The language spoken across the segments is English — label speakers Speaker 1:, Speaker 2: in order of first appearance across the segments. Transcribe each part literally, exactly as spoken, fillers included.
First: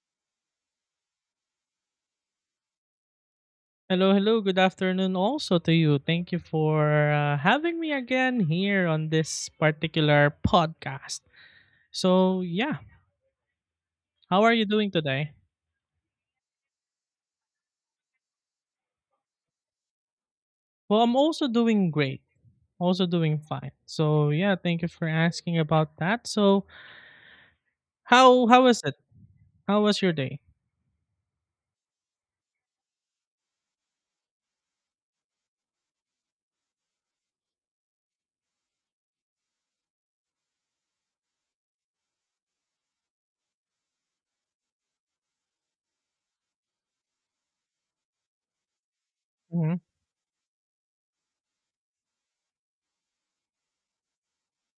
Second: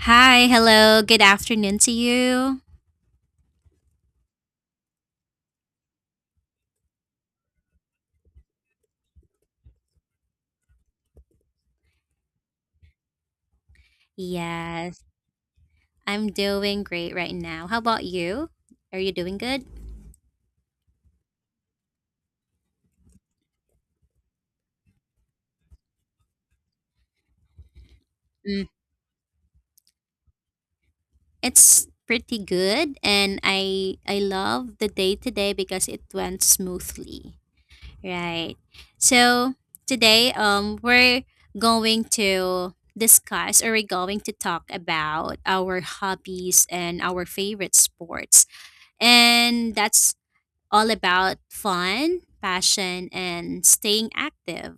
Speaker 1: Hi, hello, good afternoon to you.
Speaker 2: Hello, hello. Good afternoon also to you. Thank you for uh, having me again here on this particular podcast. So, yeah, how are you doing
Speaker 1: Yes,
Speaker 2: today?
Speaker 1: I'm doing great right now. How about you? Are you doing good?
Speaker 2: Well, I'm also doing great. Also doing fine. So, yeah, thank you for asking about that. So, how
Speaker 1: Mm,
Speaker 2: how is it? How was your day?
Speaker 1: it's pretty good and I I love the day today because it went smoothly. Right. So, today um we're going to discuss or we're going to talk about our hobbies and our favorite sports. And
Speaker 2: Mm-hmm.
Speaker 1: that's all about fun, passion, and staying active.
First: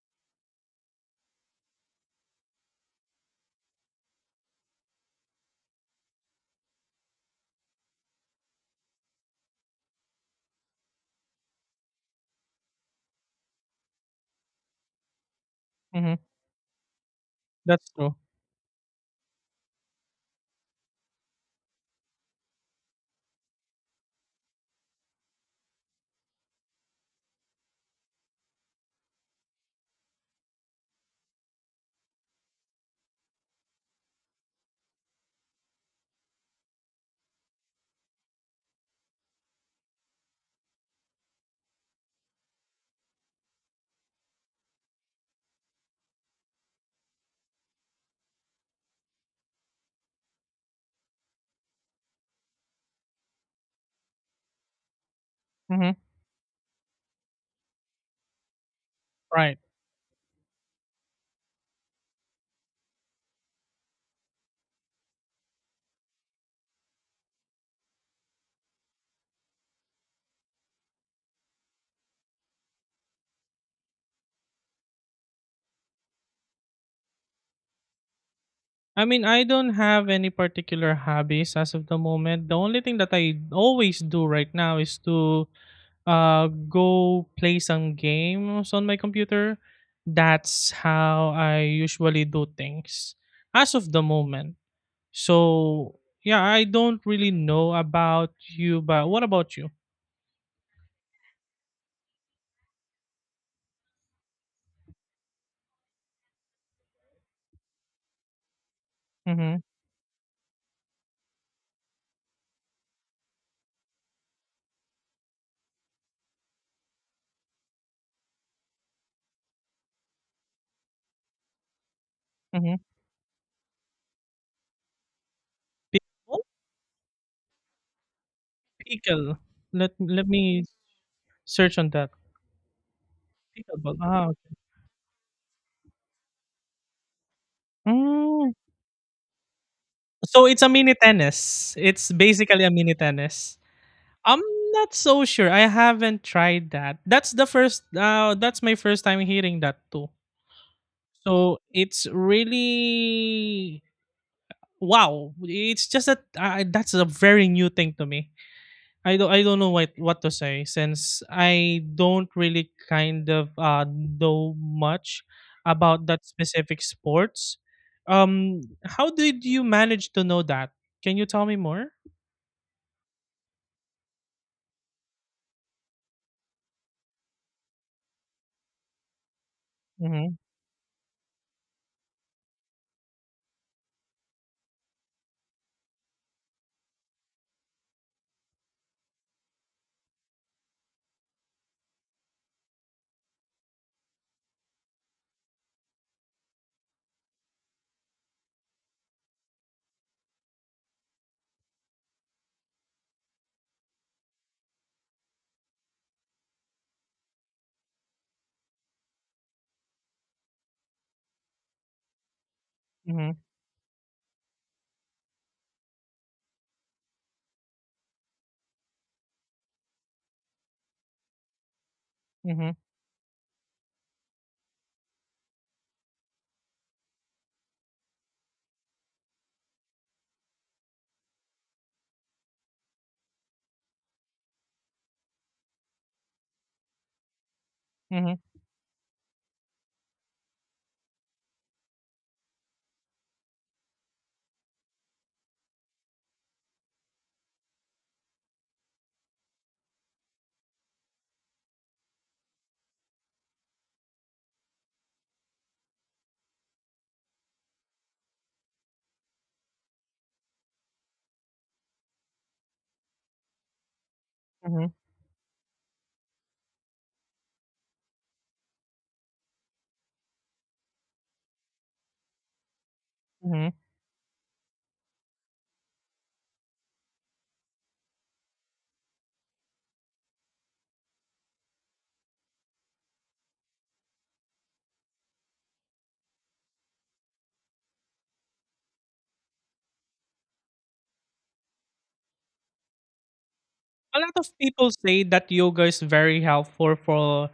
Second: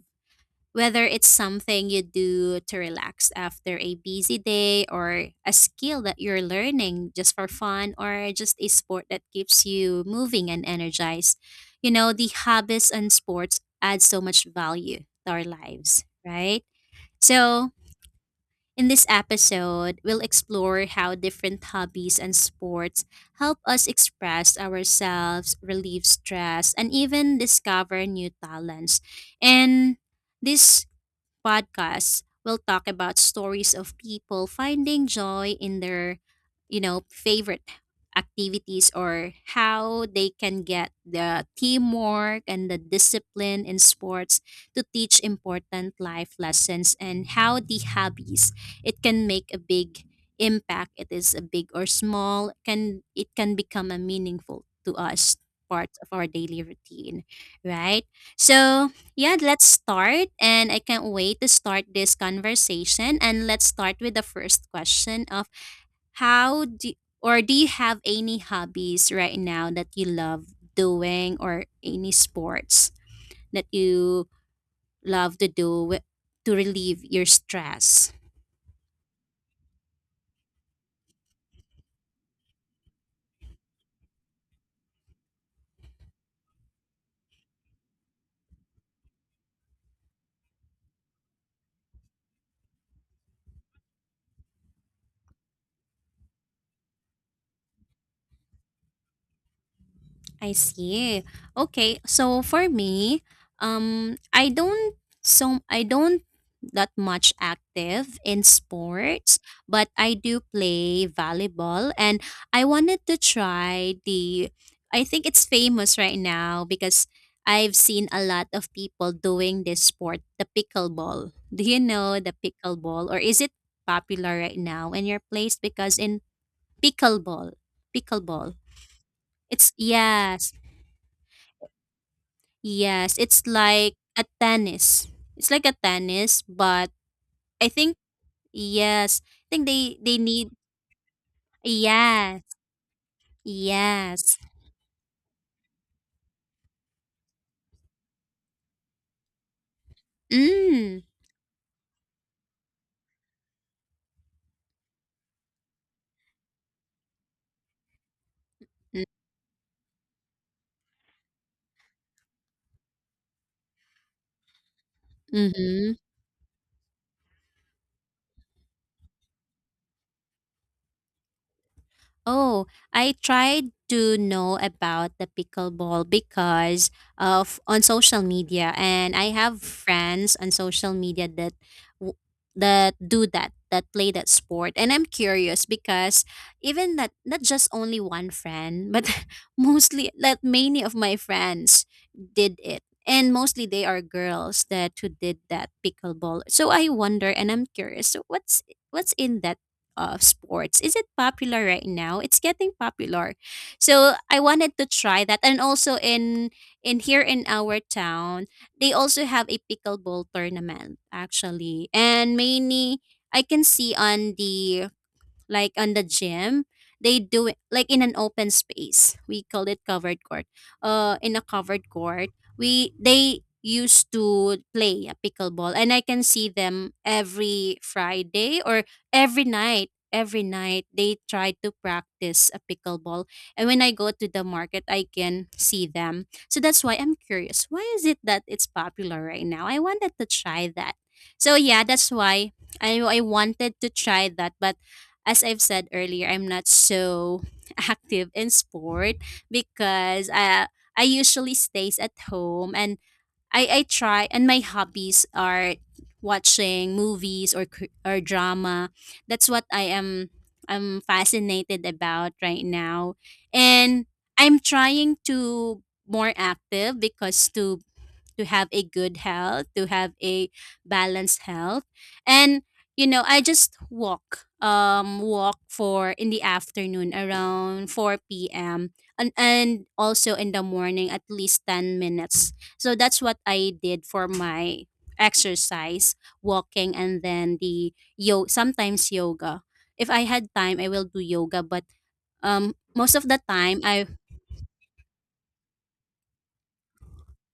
Speaker 1: Whether it's something you do to relax after a busy day, or a skill that you're learning just for fun, or just a sport that keeps you moving and energized, you know, the hobbies and sports add so much value to our lives,
Speaker 2: Mm-hmm.
Speaker 1: right? So,
Speaker 2: That's true.
Speaker 1: in this episode, we'll explore how different hobbies and sports help us express ourselves, relieve stress, and even discover new talents. And this podcast, we'll talk about stories of people finding joy in their, you know, favorite activities or how they can get the teamwork and the discipline in sports to teach important life lessons and how the hobbies it can make a big impact it is a big or small can it can become a meaningful to us part
Speaker 2: Mm-hmm.
Speaker 1: of our daily routine right so yeah,
Speaker 2: Right.
Speaker 1: let's start. And I can't wait to start this conversation. And let's start with the first question of how do or do you have any hobbies right now that you love doing or any sports that you love to do wi- to relieve your stress?
Speaker 2: I mean, I don't have any particular hobbies as of the moment. The only thing that I always do right now is to uh, go play some games on my computer. That's how I usually do things as of the moment. So yeah, I don't really know about you, but what about you?
Speaker 1: I see. Okay, so for me, um, I don't so I don't that much active in sports,
Speaker 2: Mm-hmm.
Speaker 1: but I do play volleyball, and I wanted to try the. I think it's famous right now because I've seen a lot of people doing this sport, the pickleball. Do you know the
Speaker 2: Mm-hmm.
Speaker 1: pickleball, or is it popular right now in your place? Because in
Speaker 2: Pickle?
Speaker 1: pickleball, pickleball,
Speaker 2: Pickle.
Speaker 1: it's
Speaker 2: Let let
Speaker 1: yeah,
Speaker 2: me search on that.
Speaker 1: yes, it's like
Speaker 2: Pickleball.
Speaker 1: a
Speaker 2: Ah, okay.
Speaker 1: tennis. It's like a tennis, but I think
Speaker 2: Mm.
Speaker 1: yes, I think they they
Speaker 2: So
Speaker 1: need
Speaker 2: it's a mini tennis. It's
Speaker 1: yes,
Speaker 2: basically a mini tennis.
Speaker 1: yes.
Speaker 2: I'm not so sure. I haven't tried that. That's the first uh that's my first time hearing that too.
Speaker 1: Mm,
Speaker 2: So it's really wow. It's just that uh, that's a very new thing to me.
Speaker 1: mm,
Speaker 2: I don't I don't know what what to say since I don't really kind of uh know much
Speaker 1: mm-hmm.
Speaker 2: about that specific sports. Um how did you manage to know that? Can you tell me more?
Speaker 1: Oh, I tried to know about the pickleball because of on social media, and I have friends
Speaker 2: Mhm.
Speaker 1: on social media that w- that do that that play that sport, and I'm curious because even that not just only one friend, but mostly that many of my friends did it, and mostly they are girls that who did that pickleball. So I wonder, and I'm curious. So what's what's in that? Of sports. Is it popular right now? It's getting popular. So I wanted to try that. And also in in here in our town, they also have a pickleball tournament actually. And mainly
Speaker 2: Mhm.
Speaker 1: I can see on the like on the gym they do it like in an open space we call it covered court uh in a covered court
Speaker 2: Mhm.
Speaker 1: we they used to play a pickleball and I can see them every Friday or every night every night they try to practice a pickleball and when I go to the market I can see them so that's why I'm curious why is it
Speaker 2: Mhm.
Speaker 1: that it's popular right now I wanted to try that so yeah that's why i, I wanted to try that but as I've said earlier, I'm not so active in sport because I I usually stays at home and I I try and my hobbies are watching movies or cr- or drama. That's what I am I'm fascinated about right now. And I'm
Speaker 2: Mhm.
Speaker 1: trying to more active because to to have a good health, to have a balanced health. And you know, I
Speaker 2: Mhm.
Speaker 1: just walk um walk for in the afternoon around four p m and and also in the morning at least ten minutes. So that's what I did for my exercise, walking and then the yo sometimes yoga. If I had time, I will do yoga, but um most of the time I
Speaker 2: A lot of people say that yoga is very helpful for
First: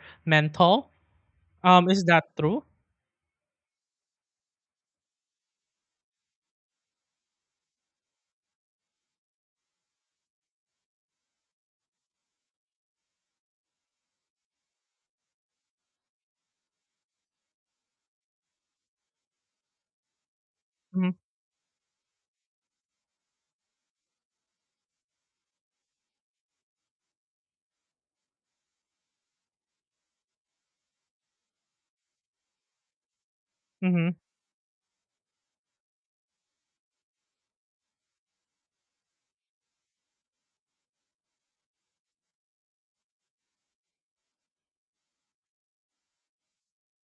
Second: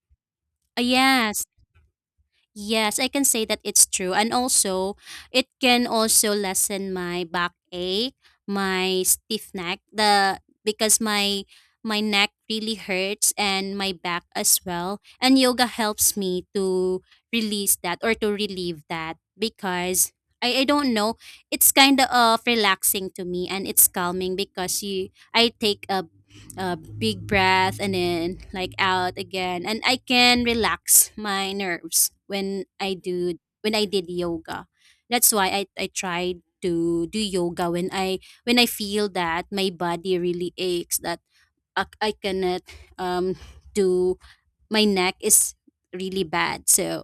Speaker 1: uh,
Speaker 2: mental.
Speaker 1: yes,
Speaker 2: Um, is that true?
Speaker 1: yes, I can say that it's true. And also, it can also lessen my back ache, my stiff neck, the because my my neck really hurts and my back as well. And yoga helps me to release that or to relieve that because I, I don't
Speaker 2: Mm-hmm.
Speaker 1: know, it's kind of relaxing to me and it's calming because you I take a a big breath and then like out again and I can relax my nerves when i do when I did
Speaker 2: Hmm.
Speaker 1: yoga that's why i i tried to do yoga when i when I feel that my body really aches that i, I cannot um do my neck is really bad so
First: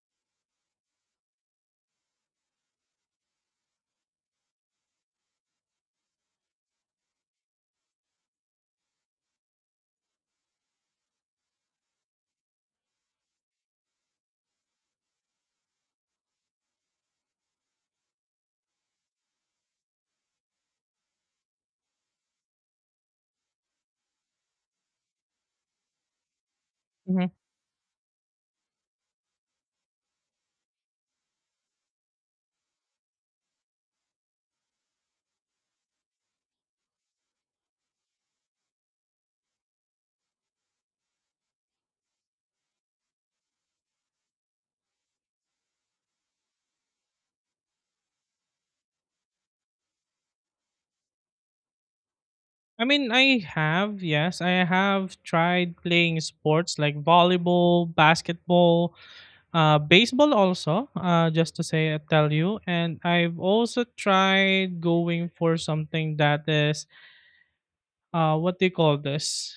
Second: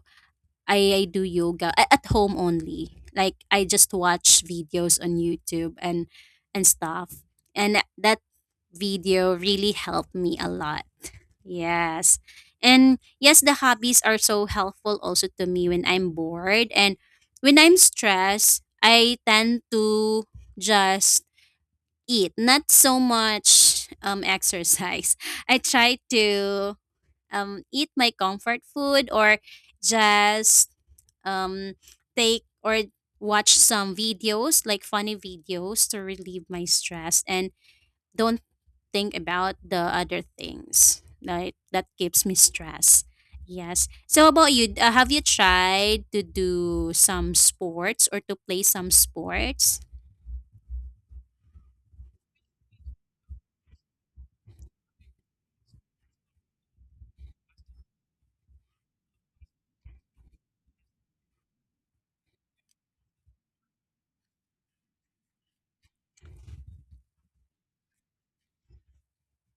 Speaker 1: I I do yoga a- at home only. Like I just watch videos on YouTube and and stuff. And that that video really helped me a lot. Yes. And yes, the hobbies are so helpful also to me when I'm bored and when I'm stressed, I tend to just eat, not so much um exercise. I try to um, eat my comfort food or just um, take or watch some videos, like funny videos, to relieve my stress and don't think about the other things like that gives me stress. Yes. So, how about you? Uh, have you tried to do some sports or to play some sports?
Speaker 2: I mean, I have, yes, I have tried playing sports like volleyball, basketball, Uh, baseball also, uh, just to say, uh, tell you. And I've also tried going for something that is, uh, what do you call this?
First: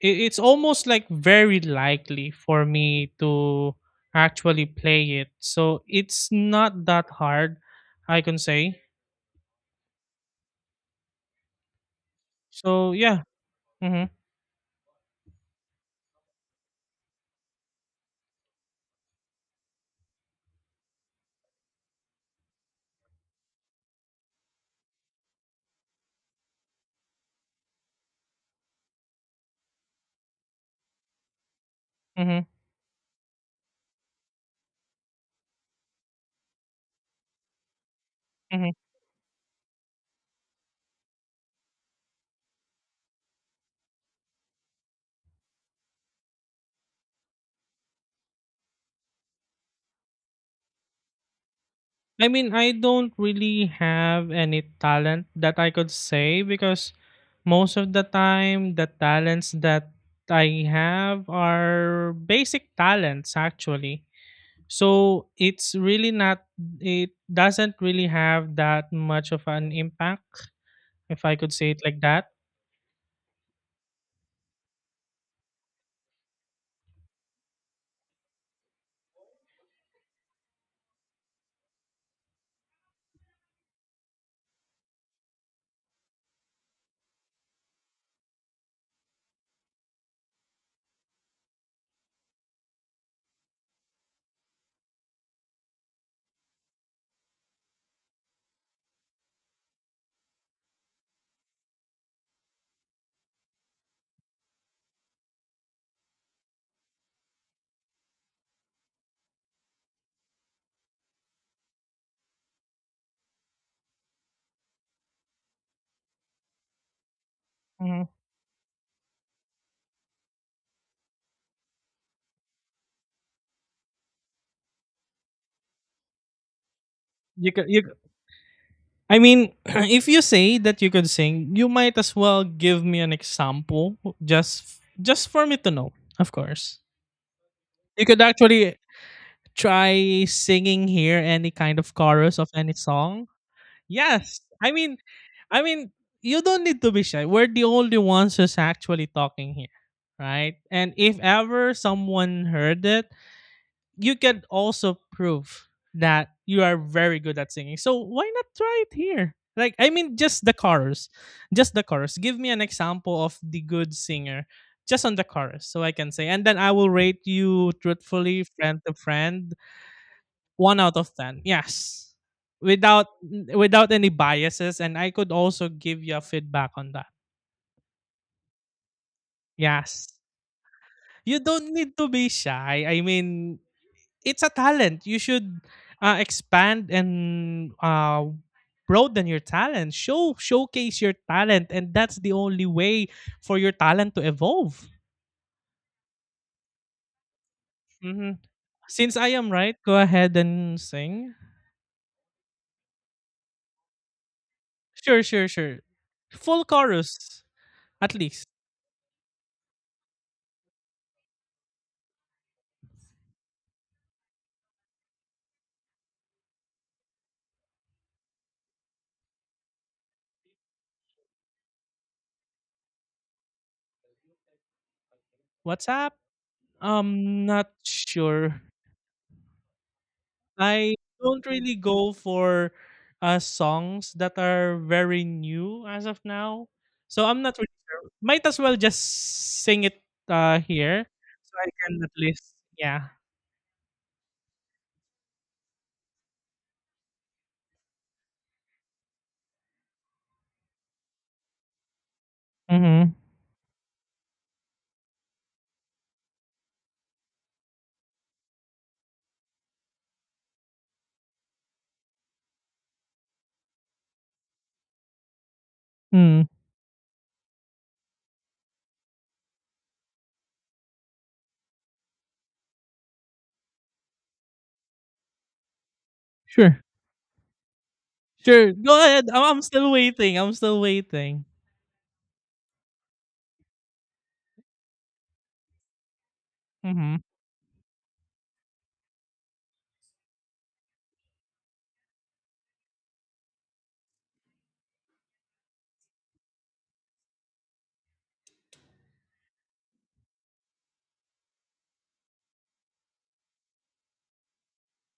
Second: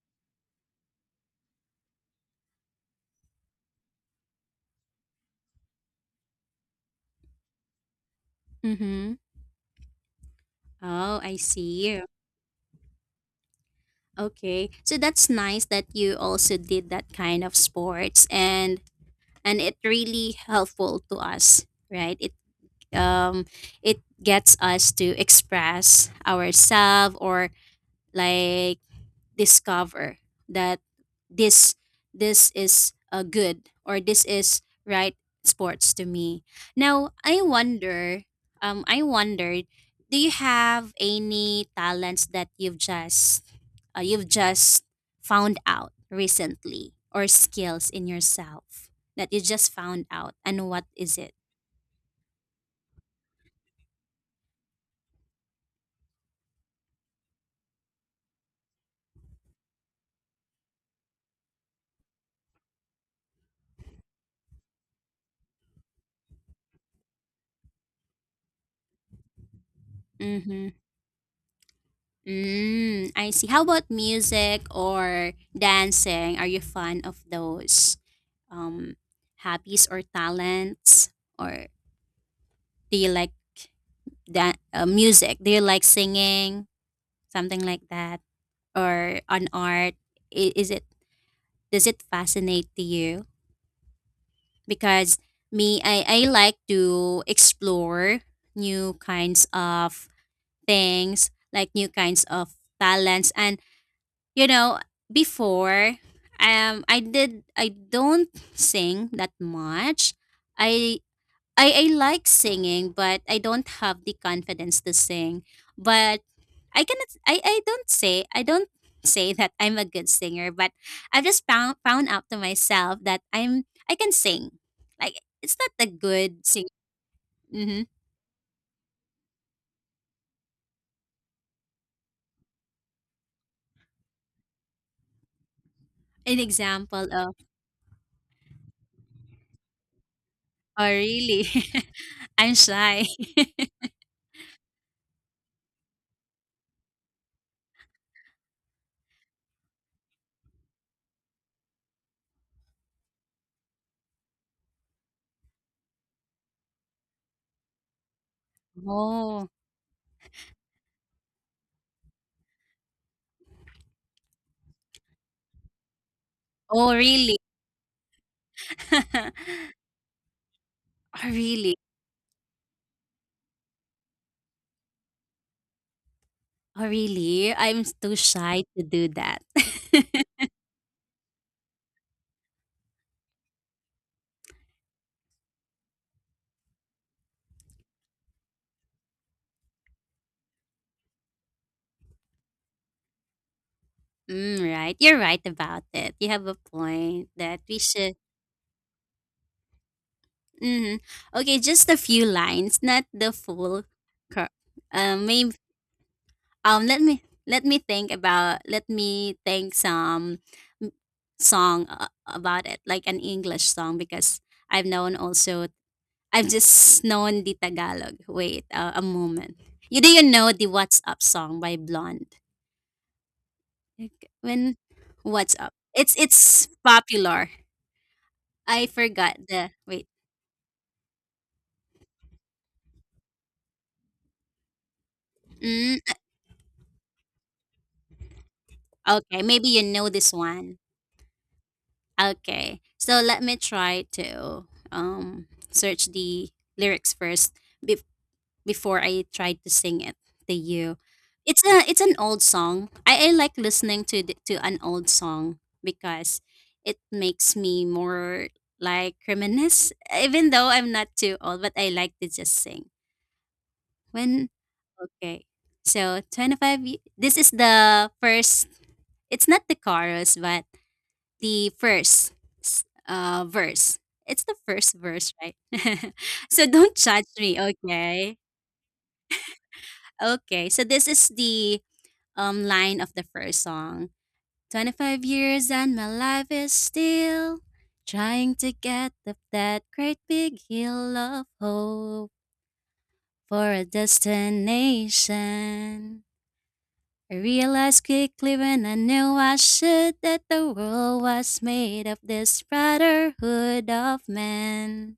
Speaker 2: It, it's almost like very likely for me to actually play it. So it's not that hard, I can say.
Speaker 1: Mm-hmm. Oh, I see.
Speaker 2: So yeah. Mm-hmm,
Speaker 1: Okay. So that's nice that you also did that kind of sports. And and it really helpful to us right it um it gets us to express ourselves or like discover that this
Speaker 2: mm-hmm,
Speaker 1: this is a good or this is right sports to me. Now I wonder,
Speaker 2: mm-hmm.
Speaker 1: um, I wondered, do you have any talents that you've just uh, you've just found out recently or skills in yourself that you just found out and what is it?
Speaker 2: I mean, I don't really have any talent that I could say because most of the time, the talents that I have are basic talents actually. So it's really not, it doesn't really have that much of an impact,
Speaker 1: Mm-hmm.
Speaker 2: if I could say it like that.
Speaker 1: Mm, I see. How about music or dancing? Are you fond of those um, hobbies or talents? Or do you like that uh, music? Do you like singing, something like that, or on art? I- Is it does it fascinate to you? Because me, I I like to explore new kinds of things, like new kinds of talents, and you know, before um I did I don't sing that much. I I I like singing, but I don't have the confidence to sing. But I cannot I I don't
Speaker 2: Mhm.
Speaker 1: say I don't say that I'm a good singer, but I've just found found out to myself that I'm I can sing. Like it's not a good sing.
Speaker 2: You could, you,
Speaker 1: Hmm.
Speaker 2: c- I mean, if you say that you could sing, you might as well give me an example just, just for me to know, of
Speaker 1: An
Speaker 2: course.
Speaker 1: example of
Speaker 2: You could actually try
Speaker 1: oh
Speaker 2: singing here
Speaker 1: really?
Speaker 2: any kind of chorus of
Speaker 1: I'm
Speaker 2: any
Speaker 1: shy.
Speaker 2: song? Yes. I mean, I mean, you don't need to be shy. We're the only ones who's actually talking here, right? And if ever someone heard it, you can also prove that you are very good at singing. So why not try it here?
Speaker 1: Oh,
Speaker 2: Like, I mean, just the chorus, just the chorus. Give me an example of the good singer, just on the chorus, so I can say, and then I will
Speaker 1: oh,
Speaker 2: rate
Speaker 1: really?
Speaker 2: you truthfully, friend to friend, one out of
Speaker 1: Oh,
Speaker 2: ten.
Speaker 1: really?
Speaker 2: Yes, without without any biases, and I could also give you a feedback
Speaker 1: Oh,
Speaker 2: on that.
Speaker 1: really? I'm too shy to do that.
Speaker 2: Yes, you don't need to be shy. I mean, it's a talent. You should uh, expand and uh, broaden your talent. Show showcase your talent, and that's the only way for your talent to
Speaker 1: Mm,
Speaker 2: evolve.
Speaker 1: right. You're right about it. You have a point that we should.
Speaker 2: Mhm. Since I am right, go ahead and
Speaker 1: Hmm.
Speaker 2: sing.
Speaker 1: Okay, just a few lines, not the full. Cur- uh,
Speaker 2: Sure, sure,
Speaker 1: maybe,
Speaker 2: sure. Full
Speaker 1: um, let me
Speaker 2: chorus,
Speaker 1: let me think
Speaker 2: at least.
Speaker 1: about. Let me think some m- song uh, about it, like an English song, because I've known also. I've just known the Tagalog. Wait, uh, a moment. You Do you know the What's Up song by Blonde? Like, when what's up?
Speaker 2: What's up?
Speaker 1: It's it's
Speaker 2: Um,
Speaker 1: popular.
Speaker 2: not sure.
Speaker 1: I forgot the wait.
Speaker 2: I don't really go for uh songs that are very new
Speaker 1: Mm,
Speaker 2: as of now. So I'm not really sure. Might as well just
Speaker 1: okay, maybe you
Speaker 2: sing it
Speaker 1: know this
Speaker 2: uh
Speaker 1: one.
Speaker 2: here so I can at least
Speaker 1: Okay,
Speaker 2: yeah.
Speaker 1: so let me try to um search the lyrics first be- before I try to sing it to you. It's a it's an old song.
Speaker 2: Mhm.
Speaker 1: I, I like listening to the, to an old song because it makes me more like reminisce. Even though I'm not too old, but I like to just sing when okay. So
Speaker 2: Mm.
Speaker 1: twenty-five y- this is the first it's not the chorus but the first s- uh verse. It's the first verse, right? So
Speaker 2: Sure.
Speaker 1: don't judge me, okay?
Speaker 2: Sure. Go ahead. I- I'm still waiting. I'm
Speaker 1: Okay.
Speaker 2: still
Speaker 1: So this is
Speaker 2: waiting.
Speaker 1: the um line of the first song. twenty-five years and my life is
Speaker 2: Mhm.
Speaker 1: still trying to get up that great big hill of hope for a destination. I realized quickly when I knew I should that the world was made of this brotherhood of men,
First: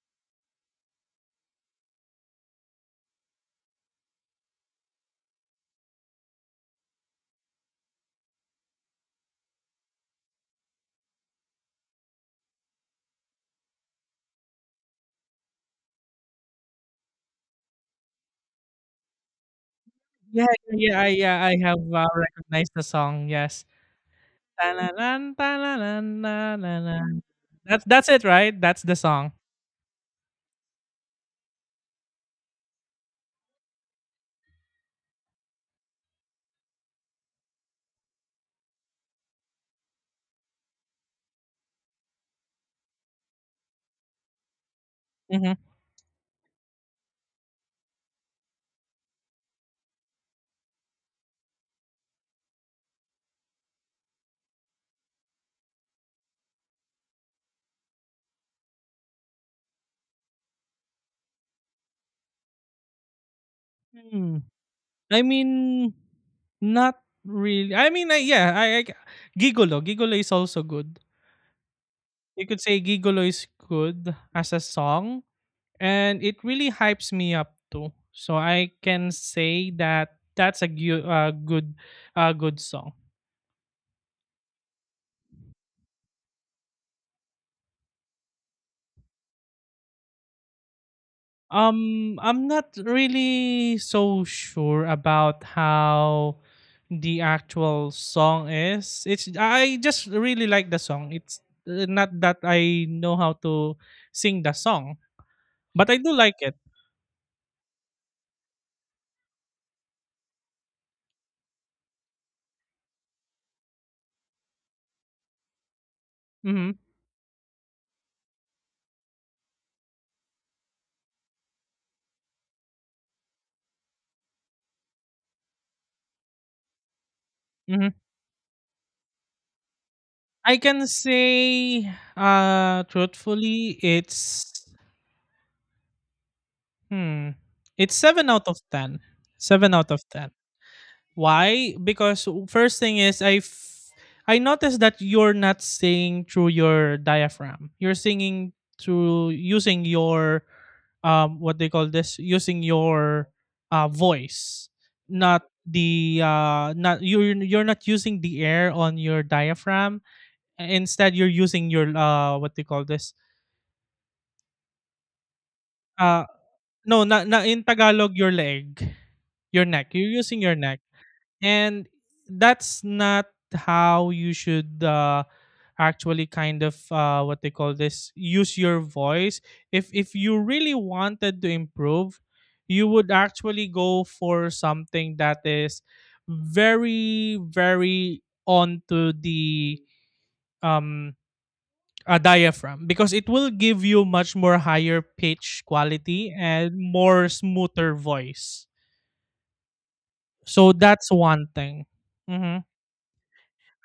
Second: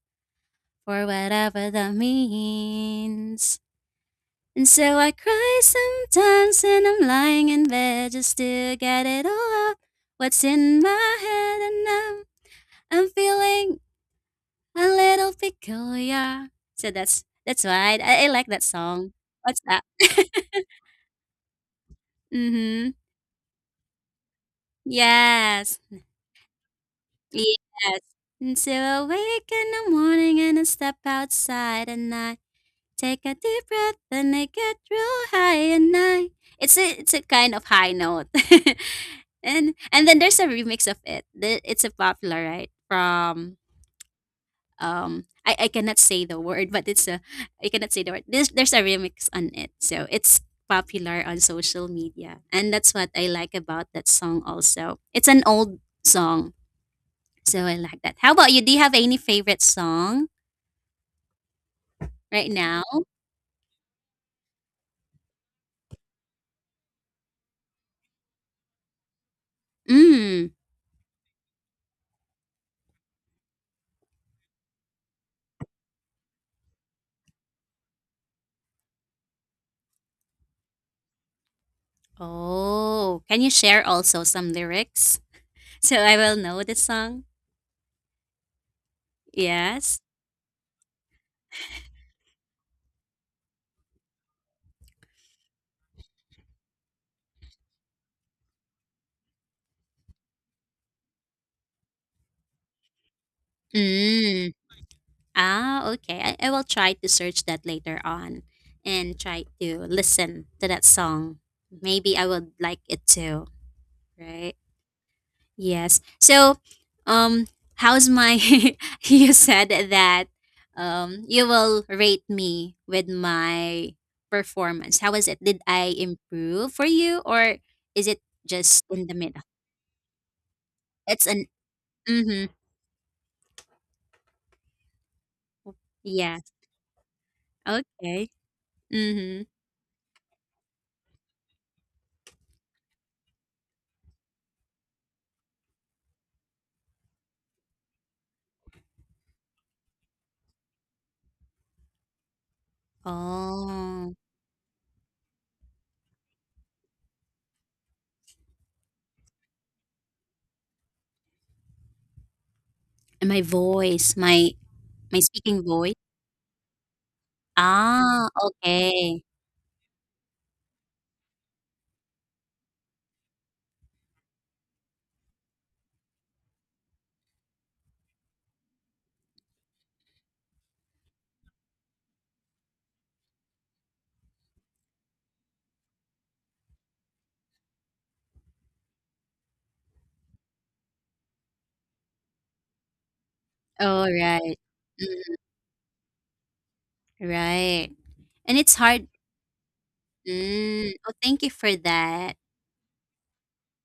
Speaker 1: for whatever that means. And so I cry sometimes when I'm lying in bed just to get it all out, what's in my head, and I'm, I'm feeling a little peculiar. So that's that's why I, I like that song. What's that?
Speaker 2: Yeah, yeah, I- yeah, I have uh, recognized the
Speaker 1: Mm-hmm.
Speaker 2: song. Yes. La la. Na
Speaker 1: Yes.
Speaker 2: tananan, tananan. That's
Speaker 1: Yes.
Speaker 2: that's it, right? That's
Speaker 1: Until
Speaker 2: the
Speaker 1: I
Speaker 2: song.
Speaker 1: wake in the morning and I step outside and I take a deep breath and I get real high and I it's a it's a kind of high note. and and then there's a remix of it. The- It's a popular right from um I,
Speaker 2: Mm-hmm.
Speaker 1: I cannot say the word but it's a I cannot say the word. There's there's a remix on it. So it's popular on social media and that's what I like about that song also. It's an old song so I like that. How about you? Do you have any favorite song right now?
Speaker 2: Mm. I mean, not really. I mean, I yeah, I, I Gigolo. Gigolo is
Speaker 1: Mm.
Speaker 2: also good. You could say gigolo is good as a song, and it really hypes me up too. So I can say that that's a gu- uh, good, uh, good song.
Speaker 1: Oh, can you share also some lyrics so I will know the song? Yes.
Speaker 2: Um, I'm not really so sure about how the actual song is. It's I just really like the song. It's uh, not that I know how to sing
Speaker 1: Mm.
Speaker 2: the song, but
Speaker 1: Ah,
Speaker 2: I do
Speaker 1: okay.
Speaker 2: like
Speaker 1: I, I
Speaker 2: it.
Speaker 1: will try to search that later on and try to listen to that song. Maybe I would like it too, right? Yes. So,
Speaker 2: Hmm.
Speaker 1: um, how's my? You said that um you will rate me with my performance. How was it? Did I improve for you, or
Speaker 2: Hmm.
Speaker 1: is it just in the middle?
Speaker 2: I can
Speaker 1: It's an.
Speaker 2: say,
Speaker 1: Mm-hmm.
Speaker 2: uh, truthfully, it's
Speaker 1: Yeah.
Speaker 2: hmm, it's
Speaker 1: Okay.
Speaker 2: seven out of ten.
Speaker 1: Mm-hmm.
Speaker 2: Seven out of ten. Why? Because first thing is I f- I noticed that you're not singing through your diaphragm. You're singing through using your um what they call this using your uh
Speaker 1: Oh,
Speaker 2: voice, not the uh not you're you're not using the air on your diaphragm. Instead, you're using your uh what they call this
Speaker 1: and my voice, my my speaking voice.
Speaker 2: uh no not not in Tagalog
Speaker 1: Ah.
Speaker 2: your leg,
Speaker 1: Okay.
Speaker 2: your neck. You're using your neck. And that's not how you should uh, actually kind of uh, what they call this use your voice if if you really wanted to improve you would actually go for something that is very very onto the um a diaphragm because it will give you
Speaker 1: All
Speaker 2: much
Speaker 1: right.
Speaker 2: more higher
Speaker 1: Mm,
Speaker 2: pitch quality and more
Speaker 1: right.
Speaker 2: smoother
Speaker 1: And
Speaker 2: voice
Speaker 1: it's hard.
Speaker 2: so
Speaker 1: Mm, oh,
Speaker 2: that's
Speaker 1: thank
Speaker 2: one
Speaker 1: you for
Speaker 2: thing.
Speaker 1: that.
Speaker 2: Mhm.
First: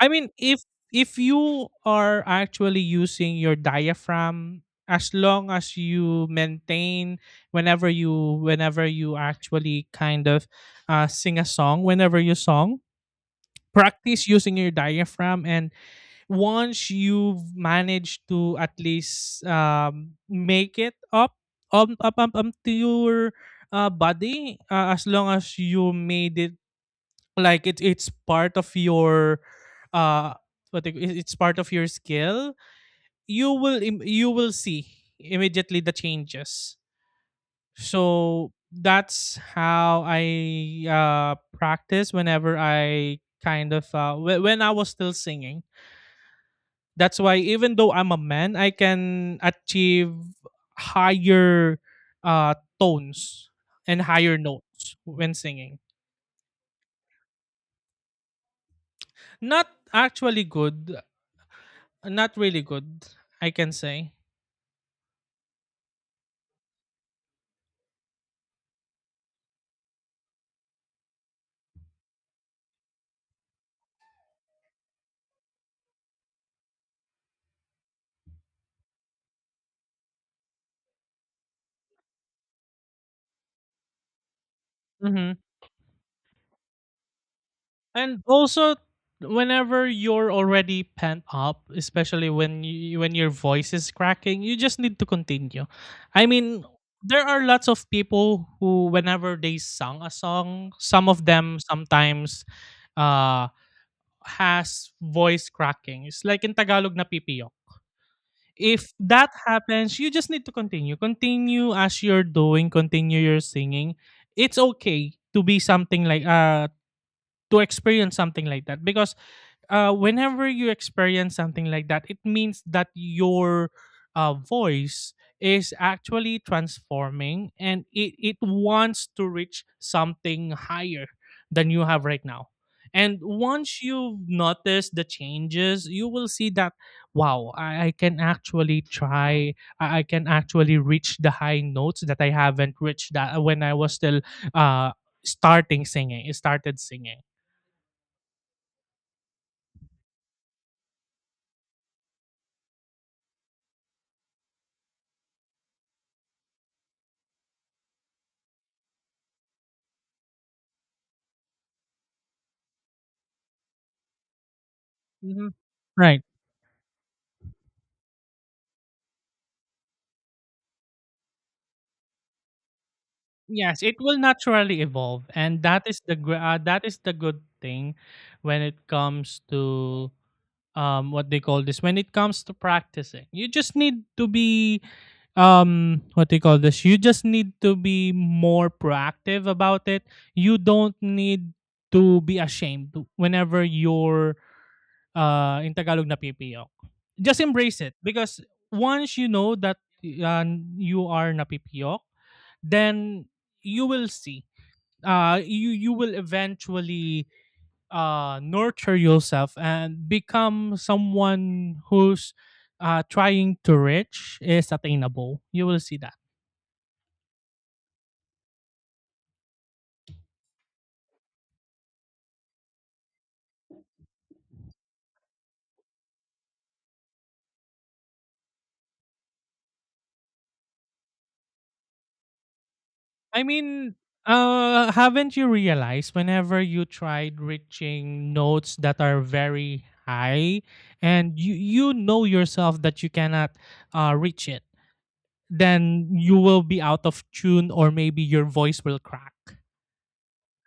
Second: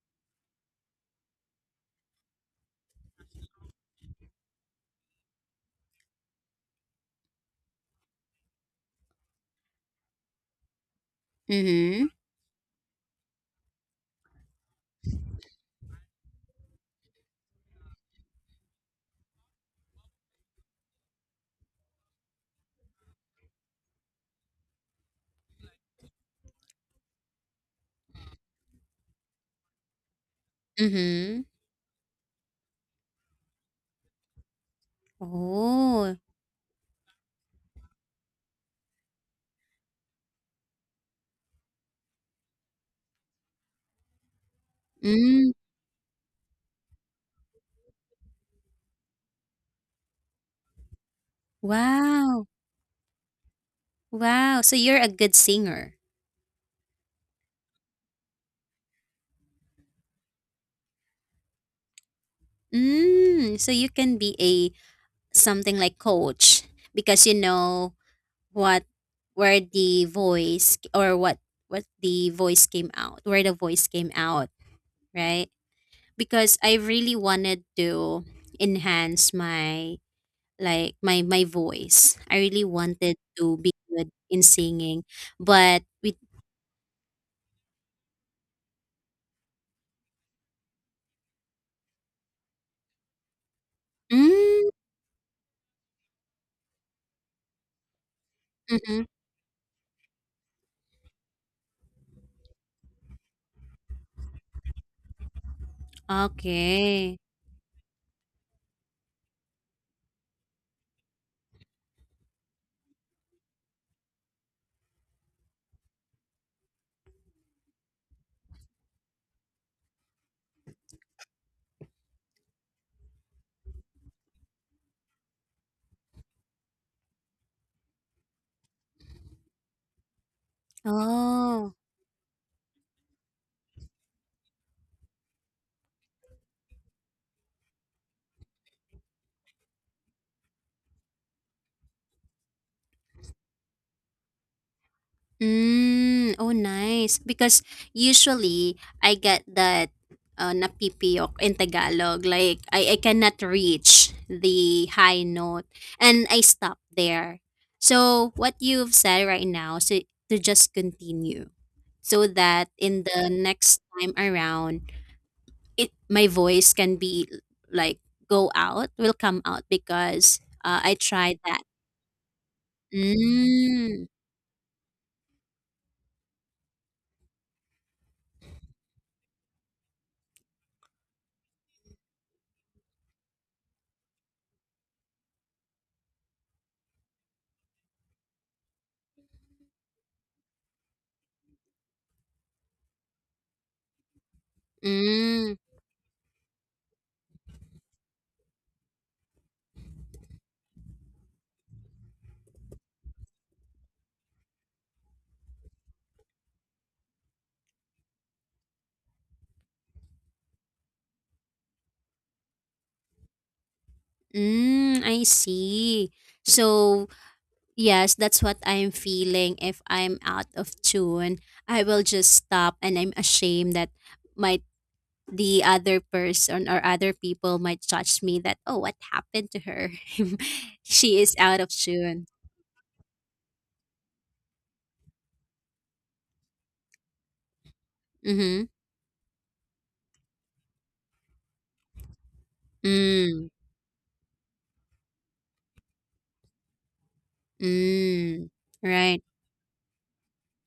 Speaker 2: I mean, if if you are actually using your diaphragm, as long as you maintain whenever you whenever you actually kind of uh, sing a song,
Speaker 1: Mhm,
Speaker 2: whenever you song, practice using your diaphragm, and once you've managed to at least um, make it up up up up, up to your uh, body, uh, as long as you made it like it, it's part of your uh what they- it- it's
Speaker 1: mhm.
Speaker 2: part of your skill. You will im- you will see immediately the
Speaker 1: Oh,
Speaker 2: changes. So that's how I uh practice whenever I kind of uh wh- when I was still
Speaker 1: mm,
Speaker 2: singing. That's why even though I'm a man I can achieve higher
Speaker 1: wow,
Speaker 2: uh tones and higher
Speaker 1: wow, so
Speaker 2: notes
Speaker 1: you're a good
Speaker 2: when singing.
Speaker 1: singer.
Speaker 2: Not actually good. Not really good, I
Speaker 1: Mm,
Speaker 2: can
Speaker 1: so you
Speaker 2: say.
Speaker 1: can be a something like coach because you know what where the voice or what what the voice came out, where the voice came out, right? Because I really wanted to enhance my like my my voice. I really wanted to be good in singing,
Speaker 2: Hmm.
Speaker 1: but with
Speaker 2: And also, whenever you're already pent up, especially when you, when your voice is cracking, you
Speaker 1: mm,
Speaker 2: just need to continue. I mean, there are lots of people who,
Speaker 1: mhm.
Speaker 2: whenever they sung a song, some of them sometimes uh, has voice cracking. It's like in Tagalog na
Speaker 1: Okay.
Speaker 2: pipiyok. If that happens, you just need to continue. Continue as you're doing. Continue your singing. It's okay to be something like uh to experience something like that because uh, whenever you experience something like that, it means that your uh, voice is actually transforming and it, it wants to reach something higher than
Speaker 1: Oh.
Speaker 2: you have right now. And once you notice the changes, you will see that, wow, I, I can actually try, I, I can actually reach the high notes that I haven't reached that uh, when I was still uh, starting singing,
Speaker 1: Mm. Oh,
Speaker 2: started
Speaker 1: nice.
Speaker 2: singing.
Speaker 1: Because usually I get that uh, napipiyok in Tagalog. Like I, I cannot reach the high note and I stop there. So what you've said right now so to just continue so that in the next time around
Speaker 2: Mhm.
Speaker 1: it
Speaker 2: Right.
Speaker 1: my voice can be like go out will come out because uh, I tried that.
Speaker 2: Yes, it
Speaker 1: Mm,
Speaker 2: will naturally evolve, and that is the gr- uh, that is the good thing when it comes to um what they call this. When it comes to practicing, you just need to be um what do you call this you just need to be more proactive about it. You don't need to be ashamed whenever you're
Speaker 1: mm,
Speaker 2: uh in Tagalog na pipiyok. Just embrace it because once you know that uh, you are na P P O, then you will see uh you you will eventually uh nurture yourself and become someone who's uh trying to reach is
Speaker 1: mm, I
Speaker 2: attainable, you will see
Speaker 1: see.
Speaker 2: that.
Speaker 1: So, yes, that's what I'm feeling. If I'm out of tune, I will just stop and I'm ashamed that might the other person or other people might judge me that, oh, what happened to her? She is out of tune.
Speaker 2: I mean, uh, haven't you realized whenever you tried reaching
Speaker 1: Mm-hmm.
Speaker 2: notes that are very high, and you you know yourself that you
Speaker 1: Mm,
Speaker 2: cannot uh, reach it, then you will be out of tune or maybe your
Speaker 1: mm,
Speaker 2: voice will
Speaker 1: right.
Speaker 2: crack,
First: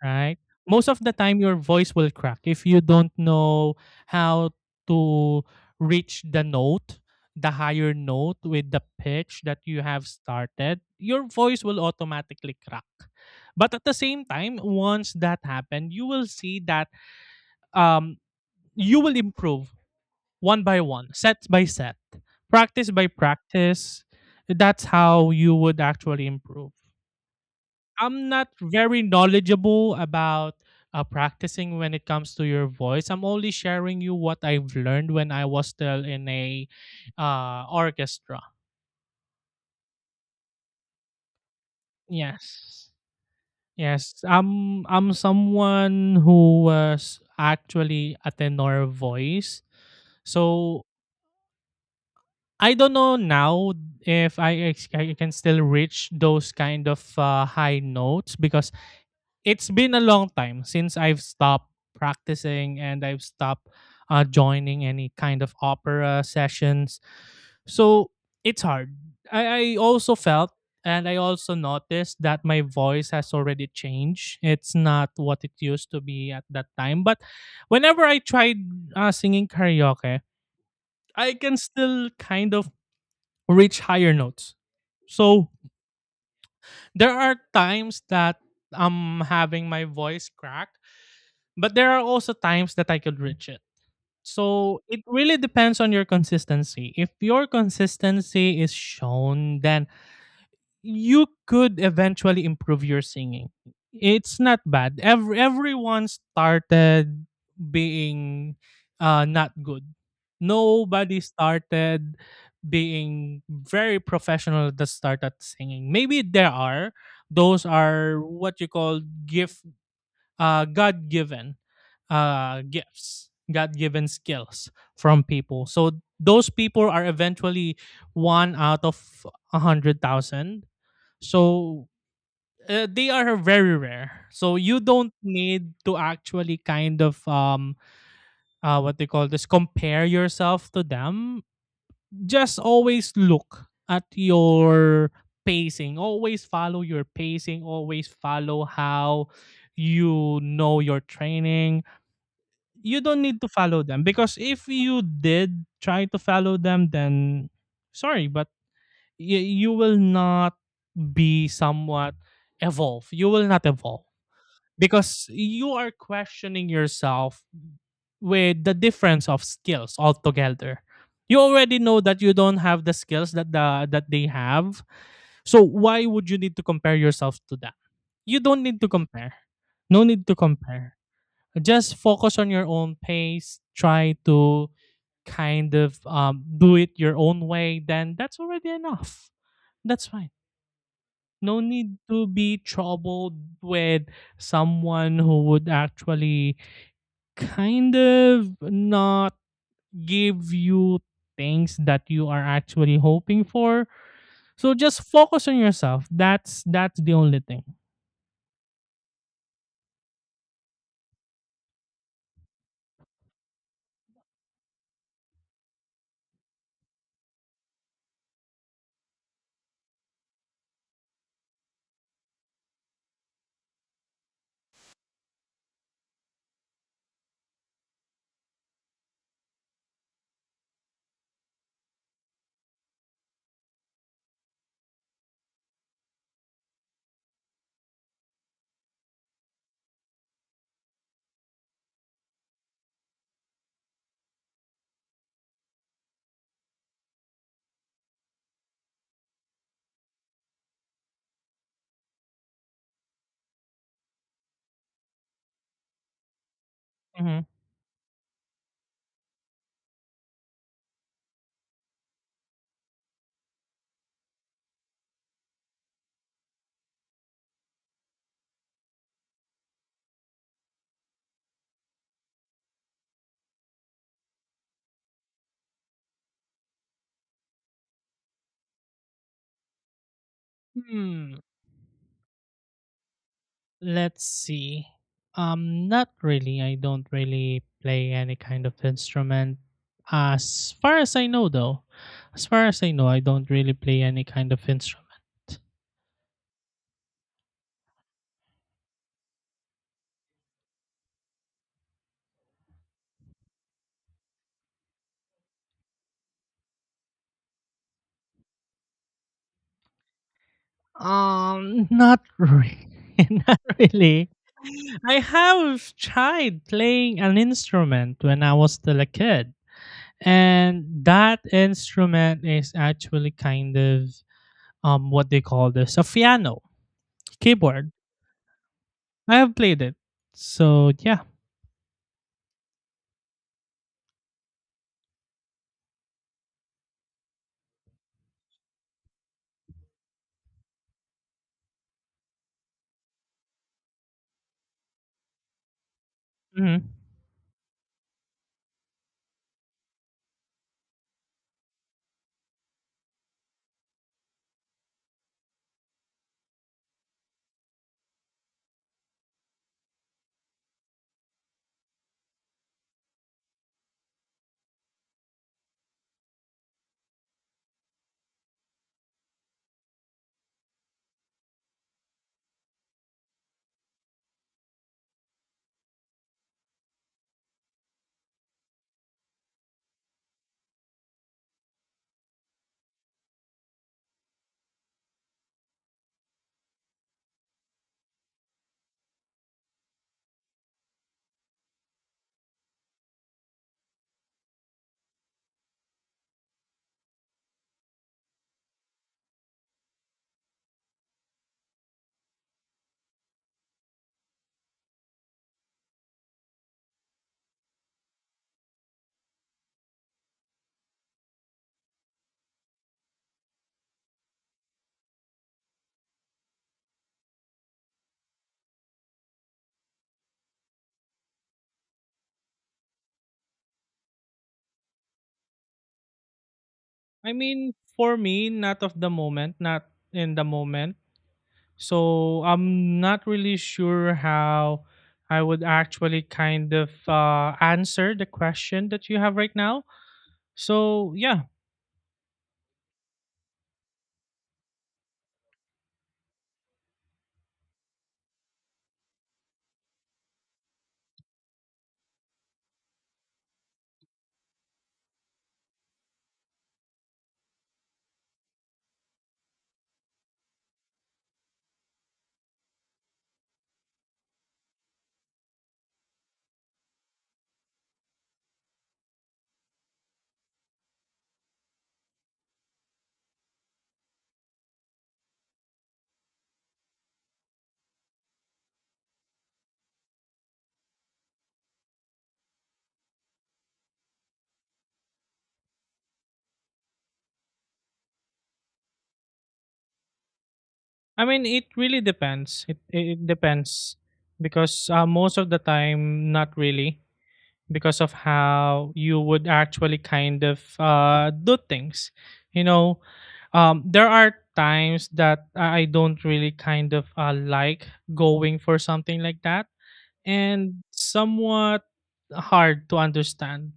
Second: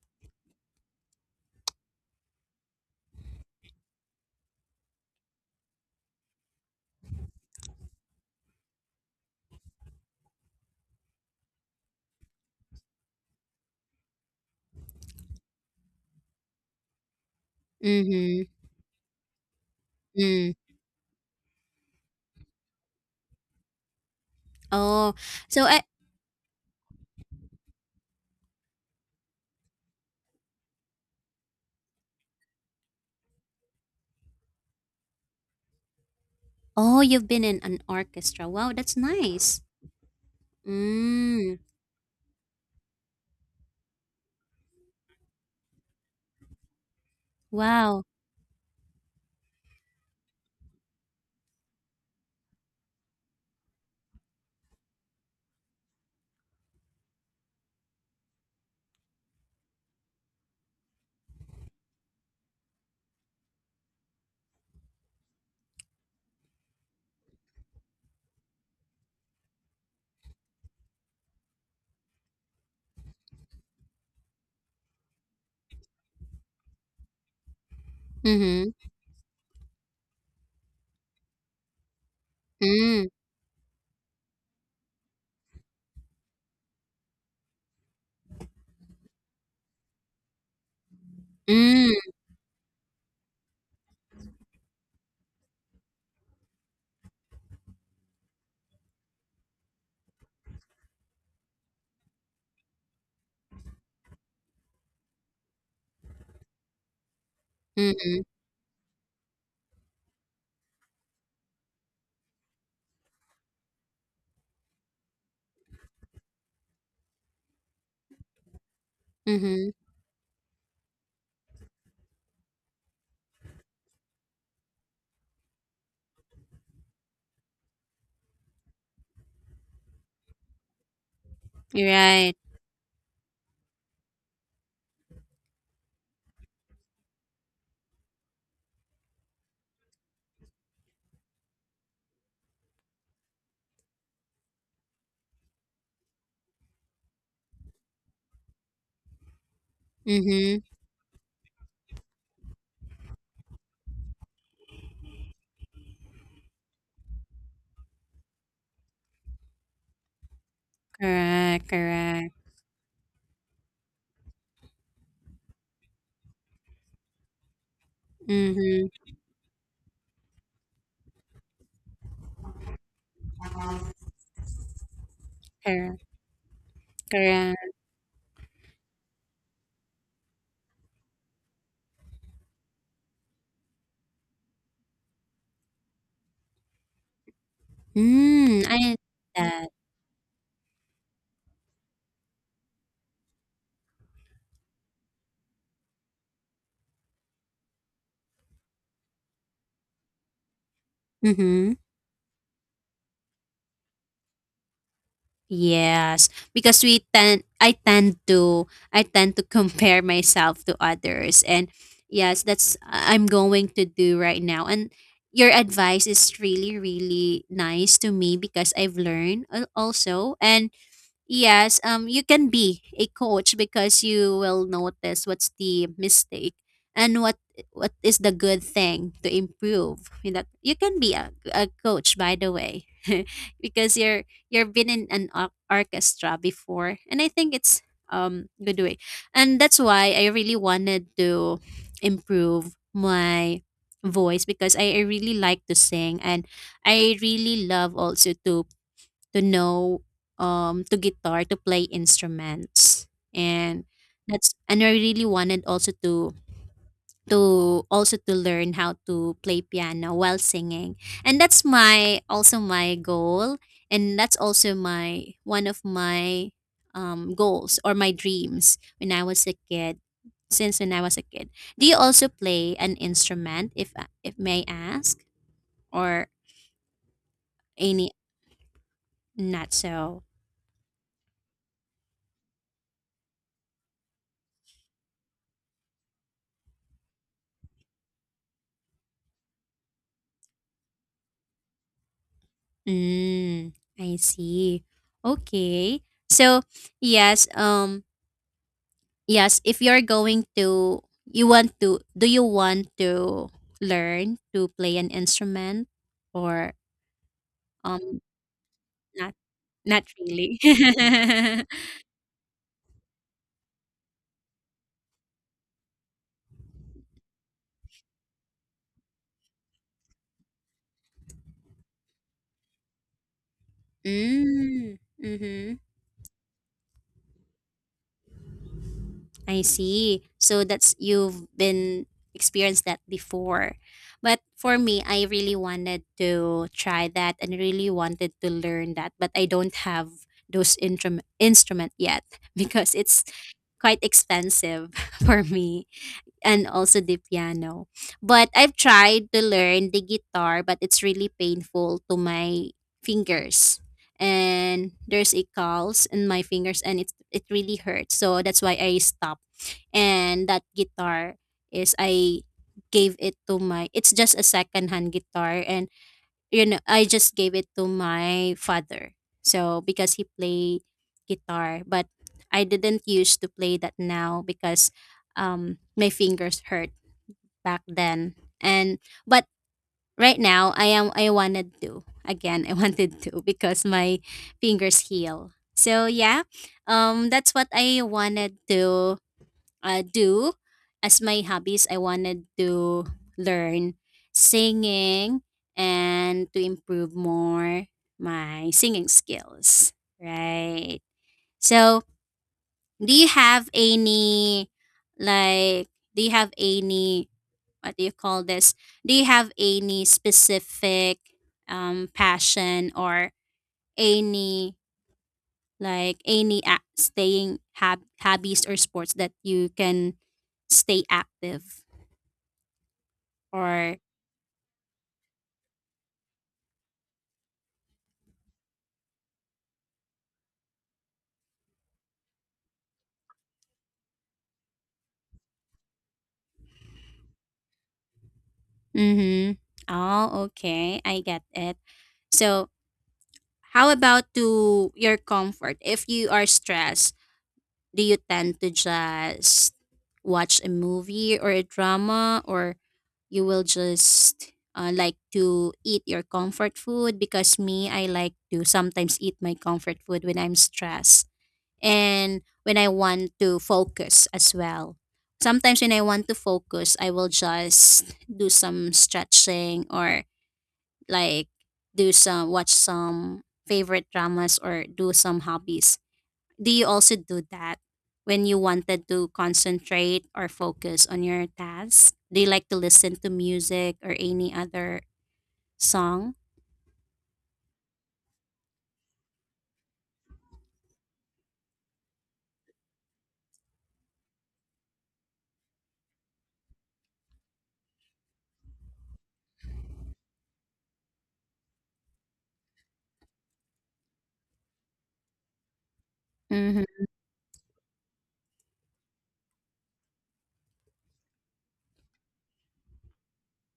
Speaker 2: right? Most of the time your voice will crack if you don't know how to reach the note, the higher note with the pitch that you have started, your voice will automatically crack. But at the same time, once that happened, you will see that um
Speaker 1: Mm-hmm.
Speaker 2: you will improve
Speaker 1: Mm.
Speaker 2: one by one, set by set, practice by practice. That's
Speaker 1: Oh,
Speaker 2: how you
Speaker 1: so
Speaker 2: would
Speaker 1: I,
Speaker 2: actually improve. I'm not very knowledgeable about uh, practicing when it comes to your voice. I'm only sharing you what I've learned when I was still in a
Speaker 1: oh, you've been in
Speaker 2: uh,
Speaker 1: an
Speaker 2: orchestra.
Speaker 1: orchestra. Wow, that's nice. Mm.
Speaker 2: Yes, yes. I'm I'm someone who was
Speaker 1: Wow.
Speaker 2: actually a tenor voice, so I don't know now if I, ex- I can still reach those kind of uh, high notes because it's been a long time since I've stopped practicing and I've stopped uh, joining any kind of opera sessions. So it's hard. I, I also felt and I also noticed that my voice has already changed. It's not what it used to be at that time. But whenever I tried
Speaker 1: Mhm.
Speaker 2: uh, singing karaoke, I can still kind of
Speaker 1: Mm.
Speaker 2: reach higher notes. So there are times that I'm having my voice crack. But there
Speaker 1: Mm.
Speaker 2: are also times that I could reach it. So it really depends on your consistency. If your consistency is shown, then you could eventually improve your singing. It's not bad. Every, everyone started
Speaker 1: Mhm.
Speaker 2: being uh, not good. Nobody started being very professional that started singing. Maybe there are. Those are what you call gift,
Speaker 1: Mhm.
Speaker 2: uh, God given uh, gifts, God given skills from people. So those people are eventually one out of a hundred thousand. So
Speaker 1: You're right.
Speaker 2: uh, they are very rare. So you don't need to actually kind of um uh, what they call this compare yourself to them. Just always look at your pacing. Always follow your pacing. Always follow how you
Speaker 1: Mhm.
Speaker 2: know your training. You don't need to follow them because if you did try to follow them then sorry but y- you will not be
Speaker 1: Correct.
Speaker 2: somewhat
Speaker 1: Correct.
Speaker 2: evolve, you will not evolve because you are questioning yourself with the
Speaker 1: Mhm.
Speaker 2: difference of skills altogether. You already know that you don't have the skills that the, that they have, so
Speaker 1: Correct.
Speaker 2: why would you need to compare yourself to
Speaker 1: Correct.
Speaker 2: that? You don't need to compare, no need to compare. Just focus on your own pace, try to kind of um, do it your own way, then that's
Speaker 1: Mm.
Speaker 2: already
Speaker 1: I like
Speaker 2: enough.
Speaker 1: that.
Speaker 2: That's fine, no need to be troubled with someone who would actually kind of not give you things
Speaker 1: Mhm.
Speaker 2: that you are actually hoping for. So just focus on yourself,
Speaker 1: Yes,
Speaker 2: that's
Speaker 1: because
Speaker 2: that's
Speaker 1: we
Speaker 2: the only
Speaker 1: tend,
Speaker 2: thing.
Speaker 1: I tend to, I tend to compare myself to others, and yes, that's I'm going to do right now. And your advice is really, really nice to me because I've learned al- also, and yes, um, you can be a coach because you will notice what's the mistake and what what is the good thing to improve. You know, you can be a, a coach, by the way, because you're you've been in an or- orchestra before, and I think it's um good way, and that's why I really wanted to improve my voice because I, I really like to sing and I really love also to to know um to guitar to play instruments and that's and I really wanted also to
Speaker 2: Mhm.
Speaker 1: to also to learn how to play piano while singing and that's my also my goal and that's also my one of my um, goals or my dreams when I was a kid since when I was a kid. Do you also play an instrument if if may ask or any not so.
Speaker 2: Hmm. Let's see. Um, not really. I don't really play any kind of instrument. As far as I know, though, as far as I know, I don't
Speaker 1: Mm,
Speaker 2: really play
Speaker 1: I
Speaker 2: any kind of
Speaker 1: see.
Speaker 2: instrument.
Speaker 1: Okay. So, yes, um yes, if you're going to you want to do you want to learn to play an instrument or um not not really.
Speaker 2: Um, not really. Not really. I have tried playing an instrument when I was still a kid. And that instrument is actually kind of
Speaker 1: Mm,
Speaker 2: um what they call
Speaker 1: mhm.
Speaker 2: this a piano keyboard. I have
Speaker 1: I
Speaker 2: played it,
Speaker 1: see. So
Speaker 2: so
Speaker 1: that's
Speaker 2: yeah.
Speaker 1: you've been experienced that before. But for me, I really wanted to try that and really wanted to learn that, but I don't have those intrum- instrument yet because it's quite expensive for me. And
Speaker 2: Hmm.
Speaker 1: also the piano. But I've tried to learn the guitar, but it's really painful to my fingers. And there's a calls in my fingers and it it really hurts. So that's why I stopped. And that guitar is I gave it to my it's just a second hand guitar and you know I just gave it to my father so because he play guitar but I didn't used to play that now because um my fingers hurt back then and but right now I am I wanted to again I wanted to because my fingers heal. So yeah, um that's what I wanted to uh, do as my hobbies. I wanted to learn singing and to improve more my singing skills, right? So do you have any like do you have any what do you call this do you have any specific um passion or any like any a- staying hab- hobbies or sports that you can stay active or.
Speaker 2: I mean, for me, not of the moment, not in the moment. So I'm not really sure how I would actually kind of uh, answer the question that you have right
Speaker 1: Mm-hmm.
Speaker 2: now,
Speaker 1: Oh, okay.
Speaker 2: so
Speaker 1: I get
Speaker 2: yeah.
Speaker 1: it. So how about to your comfort? If you are stressed, do you tend to just watch a movie or a drama or you will just uh, like to eat your comfort food because me I like to sometimes eat my comfort food when I'm stressed. And when I want to focus as well. Sometimes when I want to focus, I will just do some stretching or like do some watch some favorite dramas or do some hobbies. Do you also do that when you wanted to concentrate or focus on your task? Do you like to listen to music or any other song?
Speaker 2: I mean, it really depends, it, it it depends because uh, most of the time not really because of how you would actually kind of uh, do things. You know, um, there are times that I I don't really kind
Speaker 1: Mm-hmm.
Speaker 2: of uh, like going for something like that, and somewhat hard to understand.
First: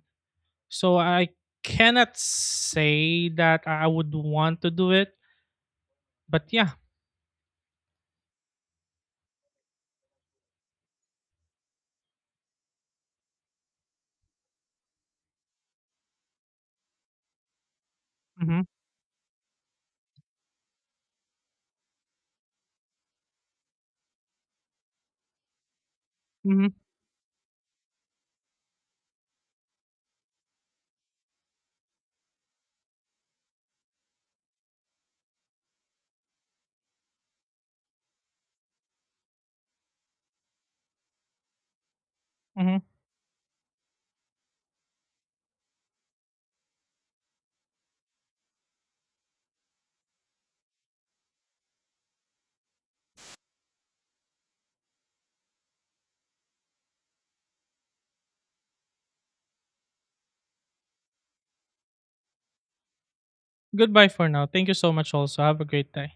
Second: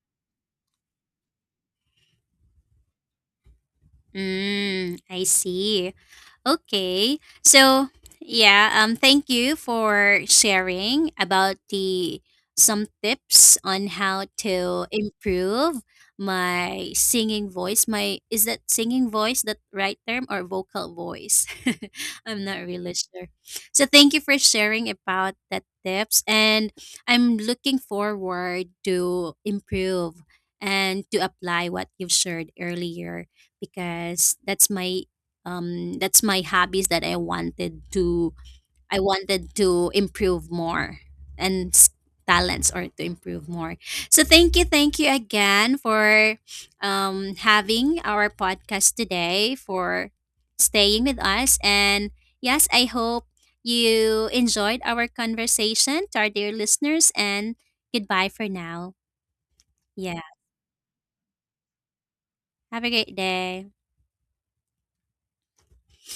Speaker 2: So I cannot say that I would want to do
Speaker 1: Mm,
Speaker 2: it,
Speaker 1: I see.
Speaker 2: but yeah.
Speaker 1: Okay. So, yeah, um thank you for sharing about the some tips on how to improve my singing voice. My is that
Speaker 2: Mm-hmm,
Speaker 1: singing voice that right term or vocal voice? I'm not really sure. So, thank you for sharing about that tips
Speaker 2: mm-hmm,
Speaker 1: and I'm looking forward to improve and to apply what you've shared earlier because that's my um that's my hobbies that I wanted to I wanted to improve more and s- talents
Speaker 2: mm-hmm.
Speaker 1: or to improve more. So thank you, thank you again for um having our podcast today for staying with us. And yes, I hope you enjoyed our conversation. To our dear listeners, and goodbye for now. Yeah, have a great day.
Speaker 2: Goodbye for now. Thank you so much. Also, have a great day.